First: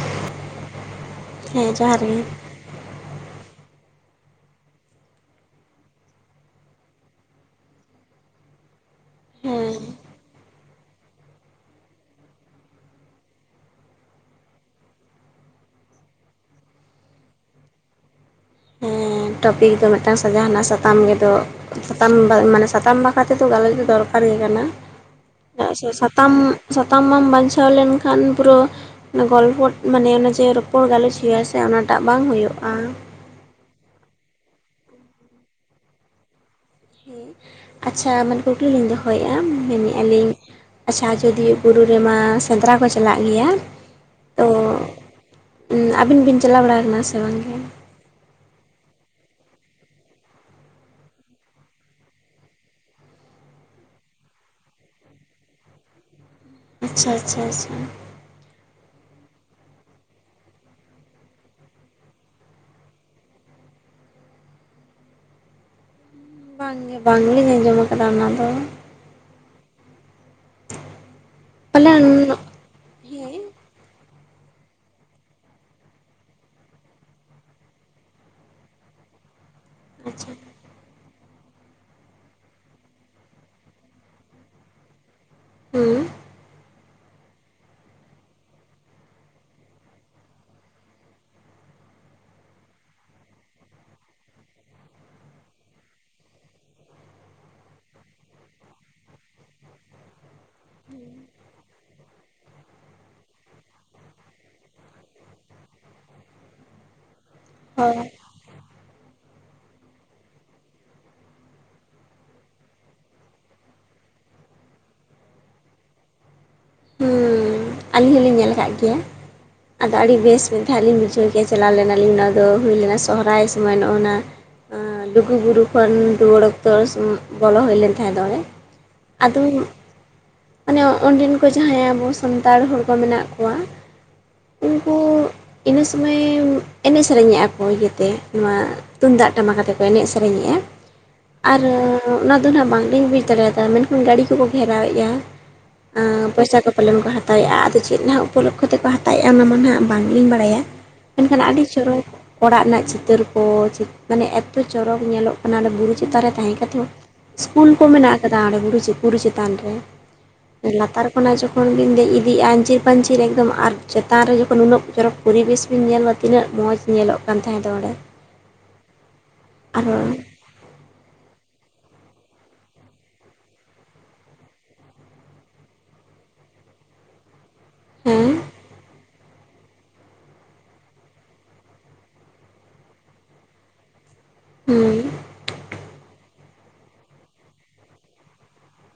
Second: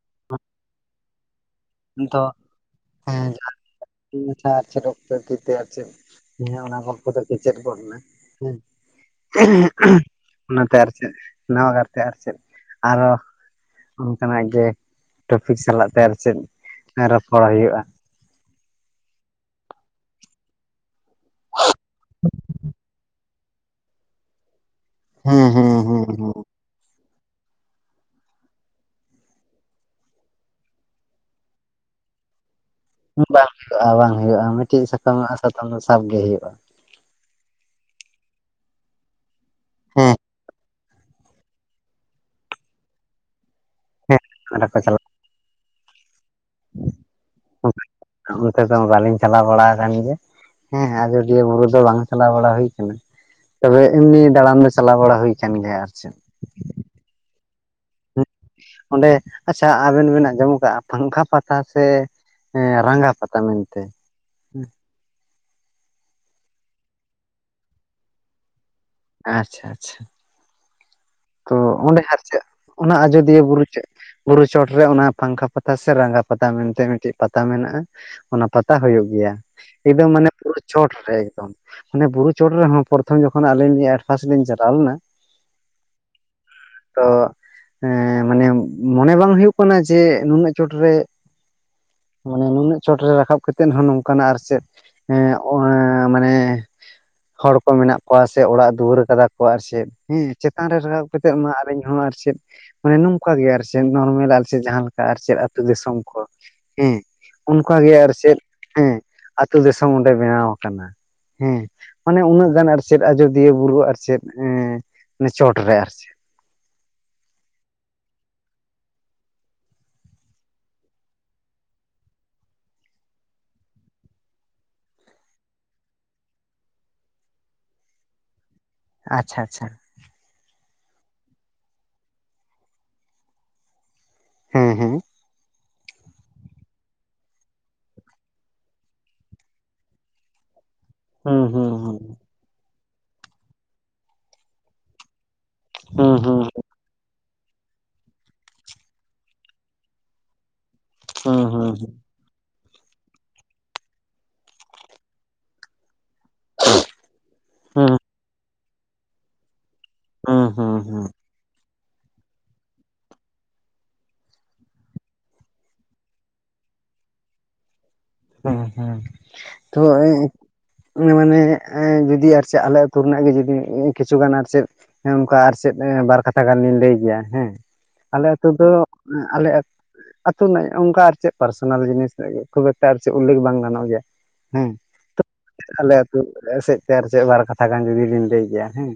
[inaudible] ᱦᱮᱸ ᱡᱚᱦᱟᱨ ᱜᱮ ᱫᱚ ᱦᱮᱸ ᱡᱚᱦᱟᱨ ᱜᱮ [inaudible] ᱦᱮᱸ ᱚᱱᱟ ᱜᱚᱞᱯᱚ ᱫᱚ ᱠᱮᱪᱮ ᱜᱚᱫ ᱮᱱᱟ ᱦᱮᱸ ᱩᱦ ᱦᱮᱸ ᱩᱦ ᱚᱱᱟᱛᱮ ᱟᱨ ᱪᱮᱫ ᱱᱟᱣᱟ ᱠᱟᱨᱛᱮ ᱟᱨ ᱪᱮᱫ ᱟᱨᱚ ᱚᱱᱠᱟᱱᱟᱜ ᱜᱮ ᱴᱚᱯᱤᱠ ᱥᱟᱞᱟᱜ ᱛᱮ ᱟᱨ ᱪᱮᱫ ᱨᱚᱯᱚᱲ ᱦᱩᱭᱩᱜᱼᱟ ᱦᱮᱸ ᱴᱚᱯᱤᱠ ᱫᱚ ᱢᱤᱫᱴᱟᱝ ᱥᱮ ᱡᱟᱦᱟᱜᱼᱟ ᱥᱟᱛᱟᱢ ᱜᱮᱫᱚ ᱥᱟᱛᱟᱢ ᱢᱟᱱᱮ ᱥᱟᱛᱟᱢ ᱵᱟ ᱠᱟ ᱛᱮᱫᱚ ᱜᱟᱞᱚᱪ ᱫᱚ ᱫᱚᱨᱠᱟᱨ ᱜᱮ ᱠᱟᱱᱟ ᱦᱮᱸ ᱦᱮᱸ ᱪᱮᱫᱟᱜ ᱥᱮ ᱦᱮᱸ ᱦᱮᱸ ᱥᱟᱛᱟᱢ ᱥᱟᱛᱟᱢ ᱵᱟᱢ ᱵᱟᱧᱪᱷᱟᱣ ᱞᱮᱱᱠᱷᱟᱱ ᱯᱩᱨᱟᱹ ᱚᱱᱟ ᱜᱚᱞᱯᱚ ᱢᱟᱱᱮ ᱡᱮ ᱨᱚᱯᱚᱲ ᱜᱟᱞᱚᱪ ᱦᱩᱭᱩᱜᱼᱟ ᱥᱮ ᱚᱱᱟᱴᱟᱜ ᱵᱟᱝ ᱦᱩᱭᱩᱜᱼᱟ ᱵᱟᱝ ᱦᱩᱭᱩᱜᱼᱟ ᱵᱟᱝ ᱦᱩᱭᱩᱜᱼᱟ ᱢᱤᱫᱴᱤᱡ ᱥᱟᱠᱟᱢᱟᱜ ᱥᱟᱛᱟᱢ ᱫᱚ ᱥᱟᱵ ᱜᱮ ᱦᱩᱭᱩᱜᱼᱟ ᱟᱪᱪᱷᱟ ᱢᱟᱱᱮ ᱠᱩᱠᱞᱤ ᱞᱤᱧ ᱫᱚᱦᱚᱭᱮᱫᱼᱟ ᱢᱮᱱᱮᱫᱼᱟ ᱦᱮᱸ ᱞᱤᱧ ᱟᱪᱪᱷᱟ ᱟᱡᱚᱫᱤᱭᱟᱹ ᱵᱩᱨᱩ ᱨᱮᱢᱟ ᱥᱮᱸᱫᱽᱨᱟ ᱠᱚ ᱪᱟᱞᱟᱜ ᱜᱮᱭᱟ ᱦᱮᱸ ᱥᱮᱸᱫᱨᱟ ᱠᱚ ᱪᱟᱞᱟᱜ ᱜᱮᱭᱟ ᱟᱵᱤᱱ ᱵᱤᱱ ᱪᱟᱞᱟᱣ ᱵᱟᱲᱟ ᱟᱠᱟᱱᱟ ᱥᱮ ᱵᱟᱝ ᱜᱮ ᱚᱱᱛᱮ ᱫᱚ ᱵᱟᱹᱞᱤᱧ ᱪᱟᱞᱟᱣ ᱵᱟᱲᱟ ᱟᱠᱟᱱ ᱜᱮᱭᱟ ᱦᱮᱸ ᱦᱮ ᱟᱡᱚᱫᱤᱭᱟᱹ ᱵᱩᱨᱩ ᱫᱚ ᱵᱟᱝ ᱪᱟᱞᱟᱣ ᱵᱟᱲᱟ ᱦᱩᱭ ᱠᱟᱱᱟ ᱛᱚᱵᱮ ᱮᱢᱱᱤ ᱫᱟᱬᱟᱱ ᱫᱚ ᱪᱟᱞᱟᱣ ᱵᱟᱲᱟ ᱦᱩᱭ ᱟᱠᱟᱱ ᱜᱮᱭᱟ ᱟᱨ ᱪᱮᱫ ᱟᱪᱪᱷᱟ ᱟᱪᱪᱷᱟ ᱟᱪᱪᱷᱟ ᱚᱸᱰᱮ ᱟᱪᱪᱷᱟ ᱟᱵᱮᱱ ᱵᱮᱱ ᱟᱸᱡᱚᱢ ᱠᱟᱜᱼᱟ ᱯᱟᱝᱠᱷᱟ ᱯᱟᱛᱟ ᱥᱮ ᱮ ᱨᱟᱸᱜᱟ ᱯᱟᱛᱟ ᱢᱮᱱᱛᱮ ᱵᱟᱝ ᱜᱮ ᱵᱟᱝᱞᱤᱧ ᱟᱸᱡᱚᱢ ᱠᱟᱫᱟ ᱚᱱᱟ ᱫᱚ ᱟᱪᱪᱷᱟ ᱟᱪᱪᱷᱟ ᱛᱚ ᱚᱸᱰᱮ ᱯᱟᱞᱮᱱ ᱟᱨ ᱪᱮᱫ ᱚᱱᱟ ᱦᱮᱸ ᱟᱡᱚᱫᱤᱭᱟᱹ ᱵᱩᱨᱩ ᱪᱮᱫ ᱵᱩᱨᱩ ᱪᱚᱴᱨᱮ ᱚᱱᱟ ᱯᱟᱝᱠᱷᱟ ᱯᱟᱛᱟ ᱥᱮ ᱨᱟᱸᱜᱟ ᱯᱟᱛᱟ ᱢᱮᱱᱛᱮ ᱢᱤᱫᱴᱮᱱ ᱯᱟᱛᱟ ᱢᱮᱱᱟᱜᱼᱟ ᱚᱱᱟ ᱯᱟᱛᱟ ᱦᱩᱭᱩᱜ ᱜᱮᱭᱟ ᱮᱠᱫᱚᱢ ᱢᱟᱱᱮ ᱟᱪᱪᱷᱟ ᱪᱚᱴ ᱨᱮ ᱮᱠᱫᱚᱢ ᱚᱱᱮ ᱵᱩᱨᱩ ᱪᱚᱴ ᱨᱮᱦᱚᱸ ᱯᱨᱚᱛᱷᱚᱢ ᱡᱚᱠᱷᱚᱱ ᱟᱹᱞᱤᱧᱧ ᱮᱰᱯᱷᱟᱥᱴ ᱞᱤᱧ ᱪᱟᱞᱟᱣ ᱞᱮᱱᱟ ᱦᱩᱸ ᱛᱚ ᱢᱟᱱᱮ ᱢᱚᱱᱮ ᱵᱟᱝ ᱦᱩᱭᱩᱜ ᱠᱟᱱᱟ ᱡᱮ ᱱᱩᱱᱟᱹᱜ ᱪᱚᱴᱨᱮ ᱢᱟᱱᱮ ᱱᱩᱱᱟᱹᱜ ᱪᱚᱴᱨᱮ ᱨᱟᱠᱟᱵ ᱠᱟᱛᱮᱫ ᱦᱚᱸ ᱱᱚᱝᱠᱟᱱᱟᱜ ᱟᱨ ᱪᱮᱫ ᱮᱸ ᱚ ᱢᱟᱱᱮ ᱦᱚᱲ ᱠᱚ ᱢᱮᱱᱟᱜ ᱠᱚᱣᱟ ᱥᱮ ᱚᱲᱟᱜ ᱫᱩᱣᱟᱹᱨ ᱠᱟᱫᱟ ᱠᱚ ᱟᱨ ᱪᱮᱫ ᱦᱮᱸ ᱪᱮᱛᱟᱱ ᱨᱟᱠᱟᱵ ᱠᱟᱴᱟ ᱟᱨ ᱤᱧ ᱦᱚ ᱟᱨ ᱪᱮᱫ ᱢᱟᱱᱮ ᱱᱚᱝᱠᱟ ᱜᱮ ᱟᱨ ᱪᱮᱫ ᱱᱚᱨᱢᱮᱞ ᱟᱨ ᱪᱮᱫ ᱡᱟᱦᱟᱸᱠᱟ ᱟᱨ ᱪᱮᱫ ᱟᱹᱛᱩ ᱫᱤᱥᱚᱢ ᱠᱚ ᱦᱮᱸ ᱚᱱᱠᱟᱜᱮ ᱦᱳᱭ ᱟᱨ ᱪᱮᱫ ᱦᱮᱸ ᱟᱛᱳ ᱫᱤᱥᱚᱢ ᱚᱸᱰᱮ ᱵᱮᱱᱟᱣ ᱠᱟᱱᱟ ᱦᱮ ᱢᱟᱱᱮ ᱩᱱᱟᱹᱜ ᱜᱟᱱ ᱟᱨ ᱪᱮᱫ ᱟᱡᱚᱫᱤᱭᱟᱹ ᱵᱩᱨᱩ ᱟᱨ ᱪᱮᱫ ᱪᱚᱴᱨᱮ ᱟᱨ ᱪᱮᱫ ᱦᱩ ᱟᱹᱞᱤᱧ ᱦᱚᱞᱤᱧ ᱧᱮᱞ ᱠᱟᱫ ᱜᱮᱭᱟ ᱟᱫᱚ ᱟᱹᱰᱤ ᱵᱮᱥ ᱢᱮᱱ ᱛᱟᱦᱮᱸᱱᱟ ᱞᱤᱧ ᱵᱩᱡᱷᱟᱹᱣ ᱠᱮᱜᱭᱟ ᱪᱟᱞᱟᱣ ᱞᱮᱱᱟᱞᱤᱧ ᱱᱚᱣᱟ ᱫᱚ ᱦᱩᱭ ᱞᱮᱱᱟ ᱥᱚᱦᱨᱟᱭ ᱥᱚᱢᱚᱭ ᱱᱚᱜᱼᱱᱟ ᱞᱩᱜᱩᱵᱩᱨᱩ ᱠᱷᱚᱱ ᱨᱩᱣᱟᱹᱲ ᱚᱠᱛᱚ ᱵᱚᱞᱚ ᱦᱩᱭ ᱞᱮᱱ ᱛᱟᱦᱮᱸ ᱫᱚ ᱚᱰᱮ ᱟᱪᱪᱷᱟ ᱟᱫᱚ ᱟᱪᱪᱷᱟ ᱢᱟᱱᱮ ᱚᱸᱰᱮᱱ ᱠᱚ ᱡᱟᱦᱟᱸᱭ ᱟᱵᱚ ᱥᱟᱱᱛᱟᱲ ᱦᱚᱲ ᱠᱚ ᱢᱮᱱᱟᱜ ᱠᱚᱣᱟ, ᱦᱮᱸ ᱦᱮᱸ ᱩᱱᱠᱩ ᱤᱱᱟᱹ ᱥᱩᱢᱟᱹᱭ ᱮᱱᱮᱡ ᱥᱮᱨᱮᱧᱮᱫ-ᱟ ᱠᱚ ᱤᱭᱟᱹᱛᱮ ᱱᱚᱣᱟ ᱛᱩᱢᱫᱟᱜ ᱴᱟᱢᱟᱠ ᱟᱛᱮ ᱠᱚ ᱮᱱᱮᱡ ᱥᱮᱨᱮᱧᱮᱜ-ᱟ᱾ ᱦᱩᱸ ᱟᱨᱻ ᱦᱩᱸ ᱦᱩᱸ ᱚᱱᱟ ᱫᱚ ᱦᱟᱸᱜ ᱵᱟᱝᱞᱤᱧ ᱵᱩᱡᱽ ᱫᱟᱲᱮᱭᱟᱫᱟ ᱢᱮᱱᱠᱷᱟᱱ ᱜᱟᱹᱰᱤ ᱠᱚᱠᱚ ᱜᱷᱮᱨᱟᱣ ᱮᱫᱟ ᱾ ᱦᱩᱸ ᱟᱸᱻ ᱦᱩᱸ ᱯᱚᱭᱥᱟ ᱠᱚ ᱯᱟᱞᱮᱱ ᱠᱚ ᱦᱟᱛᱟᱭ-ᱟ ᱟᱫᱚ ᱪᱮᱫ ᱱᱷᱟᱜ ᱩᱯᱚᱞᱚᱠᱠᱷᱚ ᱛᱮᱠᱚ ᱦᱟᱛᱟᱭ-ᱟ ᱚᱱᱟ ᱢᱟ ᱱᱷᱟᱜ ᱵᱟᱝᱞᱤᱧ ᱵᱟᱲᱟᱭᱟ ᱾ ᱢᱮᱱᱠᱷᱟᱱ ᱦᱩᱸ ᱟᱹᱰᱤ ᱦᱩᱸ ᱪᱚᱨᱚᱠ ᱚᱲᱟᱜ ᱨᱮᱱᱟᱜ ᱪᱤᱛᱟᱹᱨ ᱠᱚ ᱢᱟᱱᱮ ᱮᱛᱚ ᱪᱚᱨᱚᱠ ᱧᱮᱞᱚᱜ ᱠᱟᱱᱟ, ᱚᱱᱟ ᱫᱚ ᱵᱩᱨᱩ ᱪᱮᱛᱟᱱ ᱨᱮ ᱛᱟᱦᱮᱸ ᱠᱟᱛᱮ ᱤᱥᱠᱩᱞ ᱠᱚ ᱦᱩᱸ ᱦᱩᱸ ᱢᱮᱱᱟᱜ ᱟᱠᱟᱫᱟ ᱚᱸᱰᱮ ᱵᱩᱨᱩ ᱵᱩᱨᱩ ᱪᱮᱛᱟᱱ ᱨᱮ ᱦᱩᱸ ᱾ ᱦᱩᱸ ᱞᱟᱛᱟᱨ ᱛᱚᱠᱷᱚᱱ ᱵᱤᱱ ᱫᱮᱡ ᱤᱫᱤᱜ-ᱟ ᱟᱧᱪᱤᱨ ᱯᱟᱹᱧᱪᱤᱨ ᱮᱠᱫᱚᱢ ᱟᱨ ᱪᱮᱛᱟᱱ ᱨᱮ ᱡᱚᱠᱷᱚᱱ ᱩᱱᱟᱹᱜ ᱪᱚᱨᱚᱠ ᱯᱚᱨᱤᱵᱮᱥ ᱵᱤᱱ ᱧᱮᱞ ᱟ ᱛᱤᱱᱟᱹᱜ ᱢᱚᱡᱽ ᱧᱮᱞᱚᱜ ᱠᱟᱱ ᱛᱟᱦᱮᱸ ᱫᱚ ᱚᱸᱰᱮ, ᱟᱨᱚ [unintelligible] ᱢᱟᱱᱮ ᱡᱩᱫᱤ ᱟᱨ ᱪᱮᱫ ᱟᱞᱮ ᱟᱹᱛᱩ ᱨᱮᱱᱟᱜ ᱜᱮ ᱡᱩᱫᱤ ᱠᱤᱪᱷᱩᱜᱟᱱ ᱟᱨ ᱪᱮᱫ ᱦᱮᱸ ᱚᱱᱠᱟ ᱟᱨ ᱪᱮᱫ ᱵᱟᱨ ᱠᱟᱛᱷᱟ ᱜᱟᱱᱞᱤᱧ ᱞᱟᱹᱭ ᱜᱮᱭᱟ, ᱦᱮᱸ ᱟᱞᱮ ᱦᱮᱸ ᱟᱛᱩ ᱫᱚ ᱟᱞᱮ ᱟᱹᱛᱩ ᱨᱮᱱᱟᱜ ᱚᱱᱠᱟ ᱟᱨ ᱪᱮᱫ ᱯᱟᱨᱥᱚᱱᱟᱞ ᱡᱤᱱᱤᱥ ᱠᱷᱩᱵ ᱮᱠ ᱢᱟ ᱟᱨ ᱪᱮᱫ ᱩᱞᱞᱮᱠᱷ ᱵᱟᱝ ᱜᱟᱱᱚᱜ ᱜᱮᱭᱟ, ᱦᱩᱸ ᱦᱮᱸ ᱟᱞᱮ ᱟᱹᱛᱩ ᱥᱮᱫ ᱛᱮ ᱟᱨ ᱪᱮᱫ ᱵᱟᱨ ᱠᱟᱛᱷᱟ ᱜᱟᱱ ᱡᱩᱫᱤ ᱞᱤᱧ ᱞᱟᱹᱭ ᱠᱮᱭᱟ ᱦᱮᱸ,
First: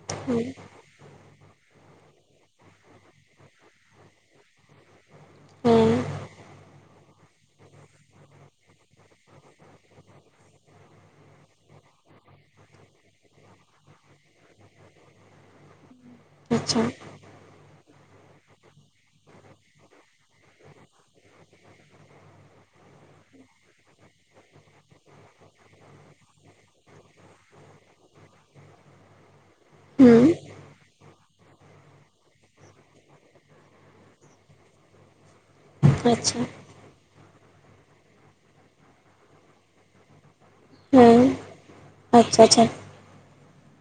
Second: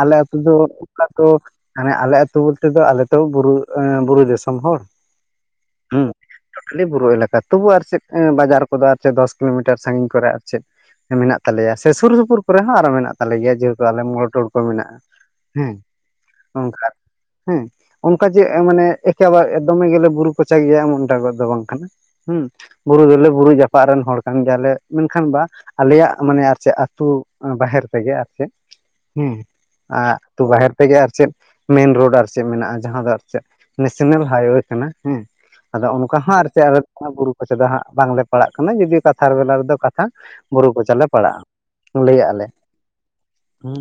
ᱟᱞᱮ ᱟᱹᱛᱩ ᱦᱮᱸ ᱫᱚ ᱠᱟᱛᱚ ᱢᱟᱱᱮ ᱟᱞᱮ ᱟᱹᱛᱩ ᱵᱚᱞᱛᱮ ᱫᱚ ᱟᱞᱮ ᱛᱚ ᱵᱩᱨᱩ ᱵᱩᱨᱩ ᱫᱤᱥᱚᱢ ᱦᱚᱲ, ᱦᱮᱸ ᱠᱷᱟᱹᱞᱤ ᱵᱩᱨᱩ ᱮᱞᱟᱠᱟ ᱛᱚᱵᱩ ᱟᱨ ᱪᱮᱫ ᱵᱟᱡᱟᱨ ᱠᱚᱫᱚ ᱟᱨ ᱪᱮᱫ ᱫᱚᱥ ᱠᱤᱞᱳᱢᱤᱴᱟᱨ ᱥᱟᱺᱜᱤᱧ ᱠᱚᱨᱮ ᱟᱨ ᱪᱮᱫ ᱦᱮᱸ ᱢᱮᱱᱟᱜ ᱛᱟᱞᱮᱭᱟ ᱥᱮ ᱥᱩᱨ ᱥᱩᱯᱩᱨ ᱠᱚᱨᱮ ᱦᱚᱸ ᱟᱨᱚ ᱢᱮᱱᱟᱜ ᱛᱟᱞᱮ ᱜᱮᱭᱟ ᱡᱮᱦᱮᱛᱩ ᱟᱞᱮ ᱢᱳᱲ-ᱴᱳᱲ ᱠᱚ ᱢᱮᱱᱟᱜ-ᱟ ᱾ ᱦᱮᱸ ᱟᱪᱪᱷᱟ ᱚᱱᱠᱟ, ᱦᱮᱸ ᱚᱱᱠᱟ ᱡᱮ ᱢᱟᱱᱮ ᱮᱠᱮᱵᱟᱨ ᱫᱚᱢᱮ ᱜᱮᱞᱮ ᱵᱩᱨᱩ ᱠᱚᱪᱟᱜᱮᱭᱟ ᱮᱢᱚᱱ ᱴᱟ ᱫᱚ ᱵᱟᱝ ᱠᱟᱱᱟ ᱾ ᱦᱩᱸ ᱵᱩᱨᱩ ᱫᱚᱞᱮ ᱵᱩᱨᱩ ᱡᱟᱯᱟᱜ ᱨᱮᱱ ᱦᱚᱲ ᱠᱟᱱ ᱜᱮᱭᱟᱞᱮ ᱢᱮᱱᱠᱷᱟᱱ ᱵᱟ ᱟᱞᱮᱭᱟᱜ ᱢᱟᱱᱮ ᱟᱨ ᱪᱮᱫ ᱟᱹᱛᱩ ᱵᱟᱦᱮᱨ ᱛᱮᱜᱮ ᱟᱨ ᱪᱮᱫ, ᱦᱮᱸ ᱟ ᱦᱮᱸ ᱟᱛᱩ ᱵᱟᱦᱮᱨ ᱛᱮᱜᱮ ᱟᱨ ᱪᱮᱫ ᱢᱮᱱ ᱨᱳᱰ ᱟᱨ ᱪᱮᱫ ᱢᱮᱱᱟᱜ-ᱟ ᱡᱟᱦᱟᱸ ᱫᱚ ᱟᱨ ᱪᱮᱫ ᱱᱮᱥᱱᱮᱞ ᱦᱟᱭ ᱳᱭᱮ ᱠᱟᱱᱟ ᱦᱮᱸ ᱾ ᱟᱫᱚ ᱚᱱᱠᱟ ᱦᱚᱸ ᱟᱪᱪᱷᱟ ᱟᱨ ᱪᱮᱫ ᱟᱞᱮ ᱵᱩᱨᱩ ᱠᱚᱪᱟ ᱫᱚ ᱦᱟᱸᱜ ᱵᱟᱝᱞᱮ ᱯᱟᱲᱦᱟᱜ ᱠᱟᱱᱟ ᱡᱩᱫᱤᱭᱳ ᱠᱟᱛᱷᱟ ᱵᱮᱞᱟ ᱨᱮᱫᱚ ᱠᱟᱛᱷᱟ ᱵᱩᱨᱩ ᱠᱚᱪᱟᱞᱮ ᱦᱮᱸ ᱯᱟᱲᱟᱜ-ᱟ ᱞᱟᱹᱭᱟᱜ ᱟᱪᱪᱷᱟ ᱟᱞᱮ᱾ ᱟᱪᱪᱷᱟ ᱦᱩᱸ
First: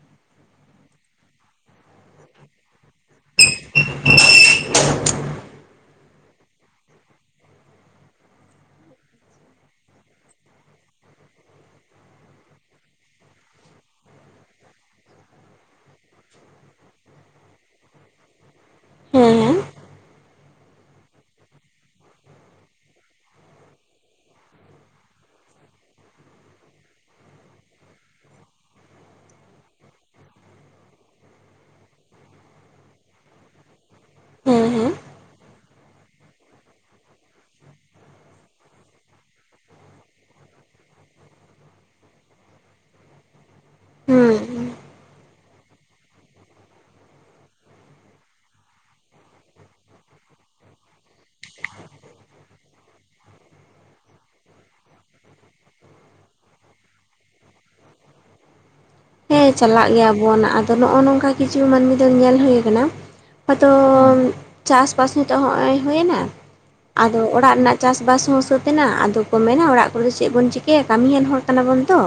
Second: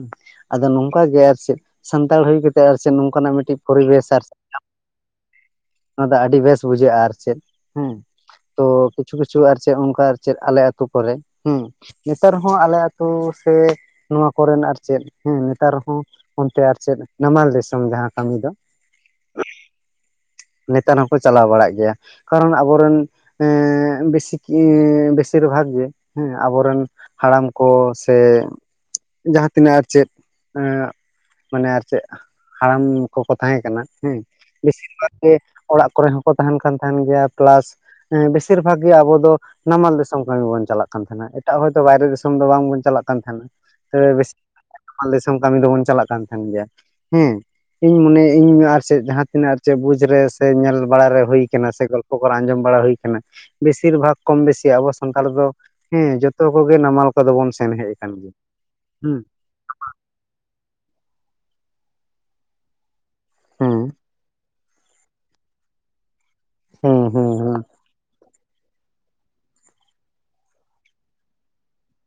ᱟᱫᱚ ᱱᱚᱝᱠᱟ ᱜᱮ ᱟᱨ ᱪᱮᱫ ᱥᱟᱱᱛᱟᱲ ᱦᱩᱭ ᱠᱟᱛᱮ ᱟᱨ ᱪᱮᱫ ᱱᱚᱝᱠᱟᱱᱟᱜ ᱢᱤᱫᱴᱤᱡ ᱯᱚᱨᱤᱵᱮᱥ ᱟᱨ [inaudible] ᱟᱹᱰᱤ ᱵᱮᱥ ᱵᱩᱡᱷᱟᱹᱜ-ᱟ ᱟᱨ ᱪᱮᱫ ᱦᱮᱸ ᱛᱚ ᱠᱤᱪᱷᱩ ᱠᱤᱪᱷᱩ ᱟᱨ ᱪᱮᱫ ᱚᱱᱠᱟ ᱪᱮᱫ ᱟᱞᱮ ᱟᱹᱛᱩ ᱠᱚᱨᱮ ᱦᱮᱸ, ᱱᱮᱛᱟᱨ ᱦᱚᱸ ᱟᱞᱮ ᱟᱛᱩ ᱥᱮ ᱱᱚᱣᱟ ᱠᱚᱨᱮᱱ ᱟᱨ ᱪᱮᱫ ᱦᱮᱸ ᱱᱮᱛᱟᱨ ᱦᱚᱸ ᱚᱱᱛᱮ ᱟᱨ ᱪᱮᱫ ᱱᱟᱢᱟᱞ ᱫᱤᱥᱚᱢ ᱡᱟᱦᱟᱸ ᱠᱟᱹᱢᱤ ᱫᱚ, ᱦᱮᱸ ᱦᱮᱸ, ᱱᱮᱛᱟᱨ ᱦᱚᱸᱠᱚ ᱪᱟᱞᱟᱣ ᱵᱟᱲᱟᱜ ᱜᱮᱭᱟ ᱾ ᱠᱟᱨᱚᱱ ᱟᱵᱚᱨᱮᱱ ᱮᱸ ᱵᱮᱥᱤ ᱵᱮᱥᱤᱨ ᱵᱷᱟᱜᱽ ᱜᱮ ᱦᱮᱸ ᱟᱵᱚᱨᱮᱱ ᱦᱟᱲᱟᱢ ᱠᱚ ᱥᱮ ᱡᱟᱦᱟᱸ ᱛᱤᱱᱟᱹᱜ ᱟᱨ ᱪᱮᱫ ᱮᱸ ᱢᱟᱱᱮ ᱟᱨ ᱪᱮᱫ ᱦᱟᱲᱟᱢ ᱠᱚᱠᱚ ᱛᱟᱦᱮᱸ ᱠᱟᱱᱟ ᱦᱮᱸ ᱵᱮᱥᱤᱨ ᱵᱷᱟᱜᱽ ᱡᱮ ᱚᱲᱟᱜ ᱠᱚᱨᱮ ᱦᱚᱸᱠᱚ ᱛᱟᱦᱮᱱ ᱠᱟᱱ ᱛᱟᱦᱮᱱ ᱜᱮᱭᱟ ᱯᱮᱞᱟᱥ ᱦᱮᱸ ᱵᱮᱥᱤᱨ ᱵᱷᱟᱜᱽ ᱜᱮ ᱟᱵᱚ ᱫᱚ ᱱᱟᱢᱟᱞ ᱫᱤᱥᱚᱢ ᱠᱟᱹᱢᱤ ᱵᱚᱱ ᱪᱟᱞᱟᱜ ᱠᱟᱱ ᱛᱟᱦᱮᱸᱱᱟ᱾ ᱮᱴᱟᱜ ᱦᱚᱭᱛᱳ ᱵᱟᱭᱨᱮ ᱫᱤᱥᱚᱢ ᱫᱚ ᱵᱟᱝᱵᱚᱱ ᱪᱟᱞᱟᱜ ᱠᱟᱱ ᱛᱟᱦᱮᱱᱟ ᱛᱚᱵᱮ ᱵᱮᱥᱤ ᱦᱩᱸ ᱢᱟᱞ ᱫᱤᱥᱚᱢ ᱠᱟᱹᱢᱤ ᱫᱚᱵᱚᱱ ᱪᱟᱞᱟᱜ ᱠᱟᱱ ᱛᱟᱦᱮᱱ ᱜᱮᱭᱟ ᱾ ᱦᱮᱸ ᱤᱧ ᱢᱚᱱᱮᱭᱮ ᱟᱹᱧ ᱟᱨ ᱪᱮᱫ ᱡᱟᱦᱟᱸ ᱛᱤᱱᱟᱹᱜ ᱟᱨ ᱪᱮᱫ ᱵᱩᱪ ᱨᱮ ᱥᱮ ᱧᱮᱞ ᱵᱟᱲᱟᱨᱮ ᱦᱩᱭᱠᱟᱱᱟ ᱥᱮ ᱜᱚᱞᱯᱚ ᱠᱚᱨᱮ ᱟᱸᱡᱚᱢ ᱵᱟᱲᱟ ᱦᱩᱭ ᱠᱟᱱᱟ᱾ ᱵᱮᱥᱤᱨ ᱵᱷᱟᱜᱽ ᱠᱚᱢ ᱵᱮᱥᱤ ᱟᱵᱚ ᱥᱟᱱᱛᱟᱲ ᱫᱚ ᱦᱮᱸ ᱡᱚᱛᱚ ᱠᱚᱜᱮ ᱱᱟᱢᱟᱞ ᱠᱚᱫᱚ ᱵᱚᱱ ᱥᱮᱱ ᱦᱮᱡ ᱟᱠᱟᱱ ᱜᱮᱭᱟ᱾ ᱦᱩᱸ᱾ ᱦᱮᱸ ᱪᱟᱞᱟᱜ ᱜᱮᱭᱟᱵᱚᱱ ᱟᱫᱚ ᱱᱚᱜᱼᱚ ᱱᱚᱝᱠᱟ ᱠᱤᱪᱷᱩ ᱢᱟᱹᱱᱢᱤ ᱫᱚ ᱧᱮᱞ ᱦᱩᱭ ᱟᱠᱟᱱᱟ ᱦᱚᱭᱛᱚᱻ ᱦᱩᱸ ᱪᱟᱥᱼᱵᱟᱥ ᱱᱤᱛᱚᱜ ᱦᱚᱸᱜᱼᱚᱭ ᱦᱩᱭᱮᱱᱟ᱾ ᱦᱩᱸ ᱟᱫᱚ ᱦᱩᱸ ᱚᱲᱟᱜ ᱦᱩᱸ ᱨᱮᱱᱟᱜ ᱪᱟᱥᱼᱵᱟᱥ ᱦᱚᱸ ᱥᱟᱹᱛᱮᱱᱟ ᱟᱫᱚ ᱢᱮᱱᱟ ᱚᱲᱟᱜ ᱠᱚᱨᱮ ᱫᱚ ᱪᱮᱫ ᱵᱚᱱ ᱪᱤᱠᱟᱹᱭᱟ ᱠᱟᱹᱢᱤᱭᱟᱱ ᱦᱚᱲ ᱠᱟᱱᱟᱵᱚᱱ ᱛᱚ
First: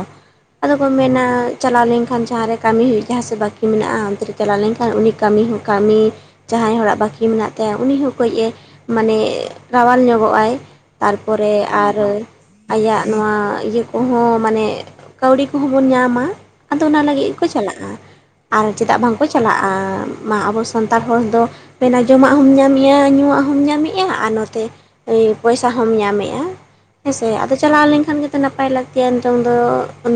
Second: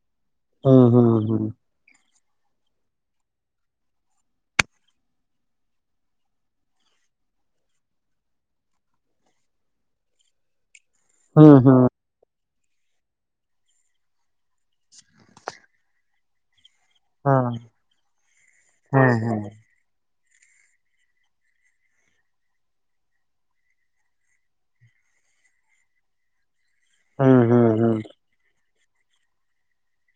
ᱟᱫᱚ ᱠᱚ ᱦᱩᱸ ᱦᱩᱸ ᱢᱮᱱᱟ ᱦᱩᱸ ᱪᱟᱞᱟᱣ ᱠᱷᱟᱱ ᱡᱟᱦᱟᱸ ᱨᱮ ᱠᱟᱹᱢᱤ ᱦᱩᱭᱩᱜ ᱡᱟᱦᱟᱸ ᱥᱮ ᱵᱟᱹᱠᱤ ᱢᱮᱱᱟᱜᱼᱟ ᱚᱱᱛᱮᱨᱮ ᱪᱟᱞᱟᱣ ᱞᱮᱱᱠᱷᱟᱱ ᱩᱱᱤ ᱠᱟᱹᱢᱤ ᱦᱚᱸ ᱠᱟᱹᱢᱤ ᱡᱟᱦᱟᱸᱭ ᱦᱚᱲᱟᱜ ᱵᱟᱹᱠᱤ ᱢᱮᱱᱟᱜ ᱛᱟᱭᱟ ᱩᱱᱤ ᱦᱚᱸ ᱠᱟᱹᱡᱽᱼ ᱮ ᱢᱟᱱᱮ ᱨᱟᱣᱟᱞ ᱧᱚᱜᱚᱜᱼᱟᱭ᱾ ᱛᱟᱨᱯᱚᱨᱮ ᱦᱩᱸ ᱦᱩᱸ ᱟᱨ ᱟᱭᱟᱜ ᱱᱚᱣᱟ ᱤᱭᱟᱹ ᱠᱚᱦᱚᱸ ᱢᱟᱱᱮ ᱮᱸᱜ ᱠᱟᱹᱣᱰᱤ ᱠᱚᱦᱚᱸ ᱵᱚᱱ ᱧᱟᱢᱟ᱾ ᱟᱫᱚ ᱚᱱᱟ ᱞᱟᱹᱜᱤᱫ ᱜᱮᱠᱚ ᱦᱩᱸ ᱪᱟᱞᱟᱜᱼᱟ ᱟᱨ ᱪᱮᱫᱟᱜ ᱦᱮᱸ ᱵᱟᱝᱠᱚ ᱦᱮᱸ ᱪᱟᱞᱟᱜᱼᱟ ᱢᱟ ᱟᱵᱚ ᱥᱟᱱᱛᱟᱲ ᱦᱚᱲ ᱫᱚ ᱢᱮᱱᱟ ᱡᱚᱢᱟᱜ ᱦᱚᱸᱢ ᱧᱟᱢᱮᱜᱼᱟ ᱧᱩᱣᱟᱜ ᱦᱚᱸᱢ ᱧᱟᱢᱮᱫᱼᱟ ᱟᱨ ᱱᱚᱛᱮ ᱮᱸ ᱯᱚᱭᱥᱟ ᱦᱚᱢ ᱧᱟᱢᱮᱜᱼᱟ᱾ ᱦᱮᱸᱥᱮ ᱦᱩᱸ ᱟᱫᱚ ᱦᱩᱸ ᱪᱟᱞᱟᱣ ᱦᱩᱸ ᱞᱮᱱᱠᱷᱟᱱ ᱜᱮᱛᱚ ᱱᱟᱯᱟᱭ ᱞᱟᱹᱠᱛᱤᱜᱼᱟ ᱱᱤᱛᱚᱝ ᱫᱚ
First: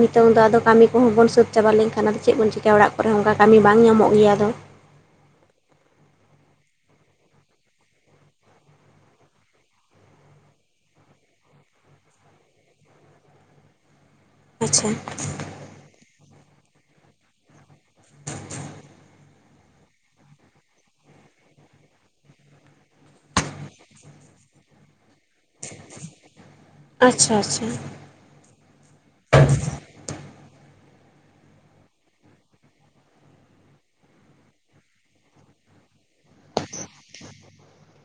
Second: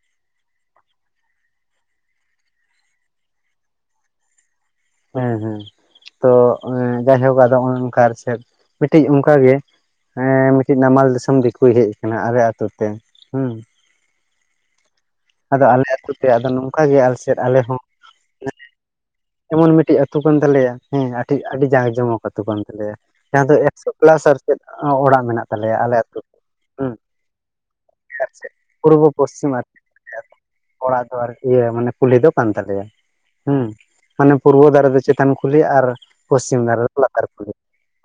ᱱᱤᱛᱚᱝ ᱫᱚ ᱟᱫᱚ ᱠᱟᱹᱢᱤ ᱠᱚᱦᱚᱸ ᱵᱚᱱ ᱥᱟᱹᱛ ᱪᱟᱵᱟ ᱞᱮᱱᱠᱷᱟᱱ ᱟᱫᱚ ᱪᱮᱫ ᱵᱚᱱ ᱪᱤᱠᱟᱭᱟ ᱚᱲᱟᱜ ᱠᱚᱨᱮ ᱦᱚᱸ ᱚᱱᱠᱟ ᱠᱟᱹᱢᱤ ᱵᱟᱝ ᱧᱟᱢᱚᱜ ᱜᱮᱭᱟ ᱟᱫᱚ᱾ ᱦᱩᱸ ᱦᱩᱸ ᱛᱚ ᱮᱸ ᱡᱟᱭᱦᱳᱠ ᱟᱫᱚ ᱚᱸ ᱚᱱᱠᱟ ᱟᱨ ᱥᱮᱫᱽ ᱢᱤᱫᱴᱤᱡ ᱚᱝᱠᱟ ᱜᱮ ᱦᱮᱸ ᱢᱤᱫᱴᱮᱡ ᱱᱟᱢᱟᱞ ᱫᱤᱥᱚᱢ ᱫᱤᱠᱩᱭ ᱦᱮᱡ ᱠᱟᱱᱟ ᱟᱞᱮ ᱟᱛᱩ ᱛᱮ ᱦᱩᱸ ᱟᱪᱪᱷᱟ᱾ ᱟᱫᱚ ᱟᱞᱮ ᱟᱹᱛᱩ ᱛᱮ ᱱᱚᱝᱠᱟ ᱜᱮ ᱟᱞᱮ ᱥᱮᱫ ᱟᱞᱮ ᱦᱚᱸ ᱮᱢᱚᱱ ᱢᱤᱫᱴᱤᱡ ᱟᱹᱛᱩ ᱠᱟᱱ ᱛᱟᱞᱮᱭᱟ ᱦᱮᱸ ᱟᱴᱤ ᱟᱹᱰᱤ ᱡᱟᱸᱠ ᱡᱚᱢᱚᱠ ᱟᱹᱛᱩ ᱠᱟᱱ ᱛᱟᱞᱮᱭᱟ᱾ ᱡᱟᱸᱦᱟ ᱟᱫᱚ ᱮᱠᱥᱳ ᱯᱞᱟᱥ ᱟᱨ ᱪᱮᱫ ᱚᱲᱟᱜ ᱢᱮᱱᱟᱜ ᱛᱟᱞᱮᱭᱟ ᱟᱞᱮ ᱟᱹᱛᱩ ᱦᱩᱸ᱾ ᱟᱪᱪᱷᱟ ᱟᱪᱪᱷᱟ ᱟᱨ ᱪᱮᱫ, ᱯᱩᱨᱵᱚ ᱯᱚᱥᱪᱤᱢ ᱟᱨ ᱚᱲᱟᱜ ᱫᱚ ᱟᱨ ᱠᱤ ᱢᱟᱱᱮ ᱠᱩᱞᱦᱤ ᱫᱚ ᱠᱟᱱ ᱛᱟᱞᱮᱭᱟ ᱦᱩᱸ᱾ ᱢᱟᱱᱮ ᱯᱩᱨᱵᱚ ᱫᱟᱨᱮ ᱫᱚ ᱪᱮᱛᱟᱱ ᱠᱩᱞᱦᱤ ᱟᱨ ᱯᱚᱥᱪᱤᱢ ᱫᱷᱟᱨᱮ ᱫᱚ ᱞᱟᱛᱟᱨ ᱠᱩᱞᱦᱤ᱾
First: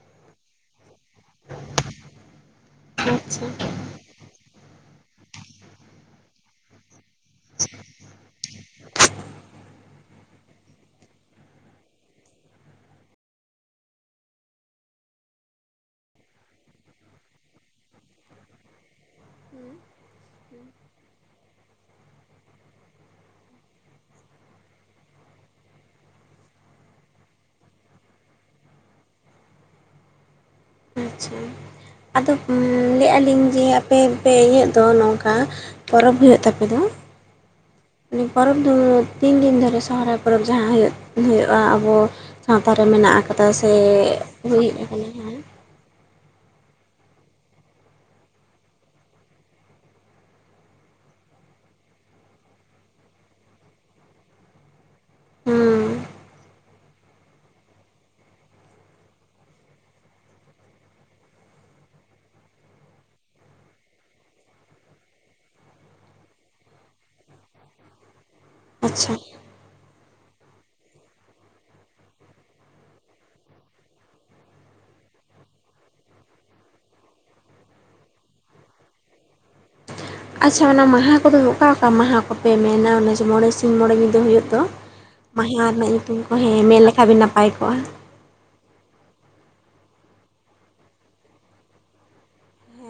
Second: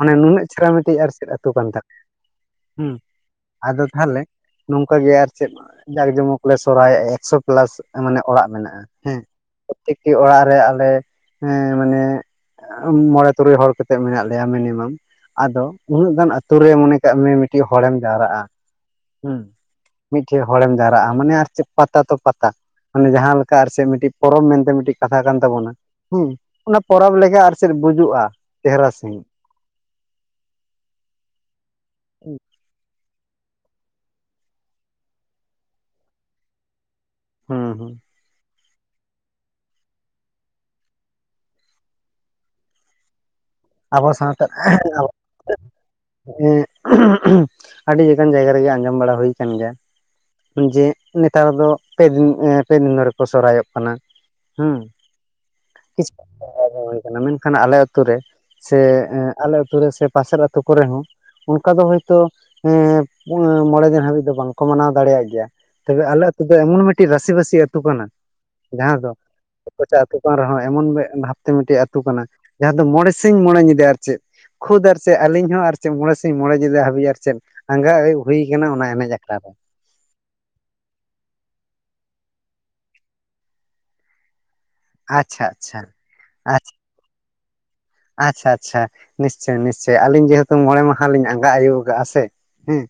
ᱚᱱᱮ ᱱᱩᱱᱟᱹᱜ ᱪᱮᱨᱦᱟ ᱢᱤᱴᱤᱡ ᱟᱨᱥᱮᱫ ᱟᱹᱛᱩ ᱠᱟᱱ ᱛᱟᱞᱮᱭᱟ ᱦᱩᱸ ᱟᱪᱪᱷᱟ ᱟᱫᱚ ᱛᱟᱦᱞᱮ ᱱᱚᱝᱠᱟ ᱜᱮ ᱟᱨ ᱪᱮᱫ ᱡᱟᱸᱠ ᱡᱚᱢᱚᱠ ᱞᱮ ᱥᱚᱨᱦᱟᱭᱮᱜᱼᱟ ᱮᱠᱥᱚ ᱯᱞᱟᱥ ᱢᱟᱱᱮ ᱚᱲᱟᱜ ᱢᱮᱱᱟᱜᱼᱟ ᱦᱮᱸ᱾ ᱯᱨᱚᱛᱛᱮᱠᱴᱤ ᱚᱲᱟᱜ ᱨᱮ ᱟᱞᱮ ᱦᱮᱸ ᱢᱟᱱᱮ ᱟᱸᱢ ᱢᱚᱲᱮ ᱛᱩᱨᱩᱭ ᱦᱚᱲ ᱠᱟᱛᱮᱜ ᱢᱮᱱᱟᱜ ᱞᱮᱭᱟ ᱢᱤᱱᱤᱢᱟᱢ᱾ ᱟᱫᱚ ᱩᱱᱟᱹᱜ ᱜᱟᱱ ᱟᱛᱳ ᱨᱮ ᱢᱚᱱᱮ ᱠᱟᱜ ᱢᱮ ᱢᱤᱴᱤᱡ ᱦᱚᱲᱮᱢ ᱡᱟᱣᱨᱟᱜᱼᱟ ᱦᱩᱸ᱾ ᱢᱤᱫᱴᱷᱮᱡ ᱦᱚᱲᱮᱢ ᱡᱟᱣᱨᱟᱜᱼᱟ ᱢᱟᱱᱮ ᱟᱨ ᱪᱮᱫ ᱯᱟᱛᱟ ᱛᱚ ᱯᱟᱛᱟ ᱢᱟᱱᱮ ᱡᱟᱦᱟᱸ ᱞᱮᱠᱟ ᱟᱨ ᱪᱮᱫ ᱢᱤᱴᱤᱡᱽ ᱯᱚᱨᱚᱵᱽ ᱢᱮᱱᱛᱮ ᱢᱤᱴᱤᱡᱽ ᱠᱟᱛᱷᱟ ᱠᱟᱱ ᱛᱟᱵᱚᱱᱟ᱾ ᱦᱩᱸ ᱚᱱᱟ ᱯᱚᱨᱚᱵᱽ ᱞᱮᱠᱟ ᱟᱨ ᱪᱮᱫ ᱵᱩᱡᱩᱜᱼᱟ ᱪᱮᱦᱨᱟ ᱥᱟᱸᱦᱤᱪ᱾ ᱟᱪᱪᱷᱟ ᱟᱫᱚ ᱞᱟᱹᱭᱮᱫᱼᱟ ᱞᱤᱧ ᱡᱮ ᱟᱯᱮ ᱯᱮ ᱤᱭᱟᱹᱜ ᱫᱚ ᱱᱚᱝᱠᱟ ᱯᱚᱨᱚᱵᱽ ᱦᱩᱭᱩᱜ ᱛᱟᱯᱮ ᱫᱚ ᱦᱩᱸ ᱦᱩᱸ᱾ ᱯᱚᱨᱚᱵᱽ ᱫᱚ ᱛᱤᱱ ᱫᱤᱱ ᱫᱷᱚᱨᱮ ᱥᱚᱦᱨᱟᱭ ᱯᱚᱨᱚᱵᱽ ᱡᱟᱦᱟᱸ ᱦᱩᱭᱩᱜ ᱦᱩᱭᱩᱜᱼᱟ ᱟᱵᱚ ᱥᱟᱶᱛᱟ ᱨᱮ ᱢᱮᱱᱟᱜᱼᱟ ᱠᱟᱫᱟ ᱥᱮ ᱟᱵᱚ ᱥᱟᱶᱛᱟ ᱦᱩᱭ ᱠᱟᱱᱟ ᱡᱟᱸ᱾ [unintelligible] ᱟᱹᱰᱤ ᱞᱮᱠᱟᱱ ᱡᱟᱭᱜᱟ ᱨᱮᱜᱮ ᱟᱸᱡᱚᱢ ᱵᱟᱲᱟ ᱦᱩᱭᱠᱟᱱ ᱜᱮᱭᱟ ᱡᱮ ᱱᱮᱛᱟᱨ ᱫᱚ ᱯᱮ ᱫᱤᱱ ᱮᱸ ᱯᱮ ᱫᱤᱱ ᱫᱷᱚᱨᱮ ᱠᱚ ᱥᱚᱦᱨᱟᱭᱚᱜ ᱠᱟᱱᱟ᱾ ᱦᱩᱸ ᱦᱩᱸ [unintelligible] ᱢᱮᱱᱠᱷᱟᱱ ᱟᱞᱮ ᱟᱛᱩᱨ ᱨᱮ ᱥᱮ ᱮᱸ ᱟᱞᱮ ᱟᱛᱩ ᱨᱮ ᱥᱮ ᱯᱟᱥᱮᱨ ᱟᱹᱛᱩ ᱠᱚᱨᱮ ᱦᱚᱸ ᱚᱱᱠᱟ ᱫᱚ ᱦᱳᱭᱛᱳ ᱮᱸ ᱯᱩᱱ ᱢᱚᱸᱬᱮ ᱫᱤᱱ ᱦᱟᱹᱵᱤᱡ ᱫᱚ ᱵᱟᱝᱠᱚ ᱢᱟᱱᱟᱣ ᱫᱟᱲᱮᱭᱟᱜ ᱜᱮᱭᱟ᱾ ᱛᱚᱵᱮ ᱟᱞᱮ ᱟᱛᱩ ᱫᱚ ᱮᱢᱚᱱ ᱢᱤᱴᱤᱡᱽ ᱨᱟᱥᱤ ᱵᱟᱥᱤ ᱟᱹᱛᱩ ᱠᱟᱱᱟᱼᱼ ᱡᱟᱦᱟᱸ ᱫᱚ ᱟᱪᱪᱷᱟ ᱠᱚᱪᱟ ᱟᱹᱛᱩ ᱠᱟᱱ ᱨᱮᱦᱚᱸ ᱮᱢᱚᱱ ᱢᱮᱜ ᱵᱷᱟᱯᱛᱮ ᱢᱤᱴᱮᱡᱽ ᱟᱹᱛᱩ ᱠᱟᱱᱟ ᱡᱟᱦᱟᱸ ᱫᱚ ᱢᱚᱸᱬᱮᱼᱼ ᱥᱤᱧ ᱢᱚᱸᱬᱮ ᱧᱤᱫᱟᱹ ᱟᱨ ᱪᱮᱫ ᱠᱷᱩᱫᱽ ᱟᱨ ᱪᱮᱫ ᱟᱹᱞᱤᱧ ᱦᱚᱸ ᱟᱨ ᱪᱮᱫ ᱢᱚᱸᱬᱮ ᱥᱤᱧ ᱢᱚᱸᱲᱮ ᱧᱤᱫᱟᱹ ᱦᱟᱹᱵᱤᱡᱽ ᱟᱨ ᱪᱮᱫᱼᱼ ᱟᱸᱜᱟ ᱟᱭᱩᱵᱽ ᱦᱩᱭ ᱠᱟᱱᱟ ᱚᱱᱟ ᱮᱱᱮᱡᱽ ᱟᱠᱷᱲᱟ ᱨᱮ᱾ ᱟᱪᱪᱷᱟ ᱚᱱᱟ ᱢᱟᱸᱦᱟ ᱠᱚᱫᱚ ᱚᱠᱟ ᱚᱠᱟ ᱢᱟᱸᱦᱟ ᱠᱚᱯᱮ ᱢᱮᱱᱟ ᱚᱱᱮ ᱡᱮ ᱢᱚᱸᱬᱮ ᱥᱤᱧ ᱢᱚᱸᱬᱮ ᱧᱤᱫᱟᱹ ᱦᱩᱭᱩᱜ ᱫᱚ? ᱟᱪᱪᱷᱟ ᱢᱟᱭᱦᱟ ᱟᱪᱪᱷᱟ ᱨᱮᱱᱟᱜ ᱧᱩᱛᱩᱢ ᱠᱚ ᱦᱮᱸ ᱟᱪᱪᱷᱟ ᱢᱮᱱ ᱞᱮᱠᱷᱟᱱ ᱵᱤᱱ ᱱᱟᱯᱟᱭ ᱠᱚᱜᱼᱟ᱾ ᱟᱪᱪᱷᱟ ᱟᱪᱪᱷᱟ ᱱᱤᱥᱪᱚᱭ ᱱᱤᱥᱪᱚᱭ ᱟᱞᱤᱧ ᱡᱮᱦᱮᱛᱩ ᱢᱚᱸᱬᱮ ᱢᱟᱦᱟ ᱞᱤᱧ ᱟᱸᱜᱟ ᱟᱭᱩᱵᱽ ᱠᱟᱜᱼᱟ ᱥᱮ ᱦᱮᱸᱼᱼ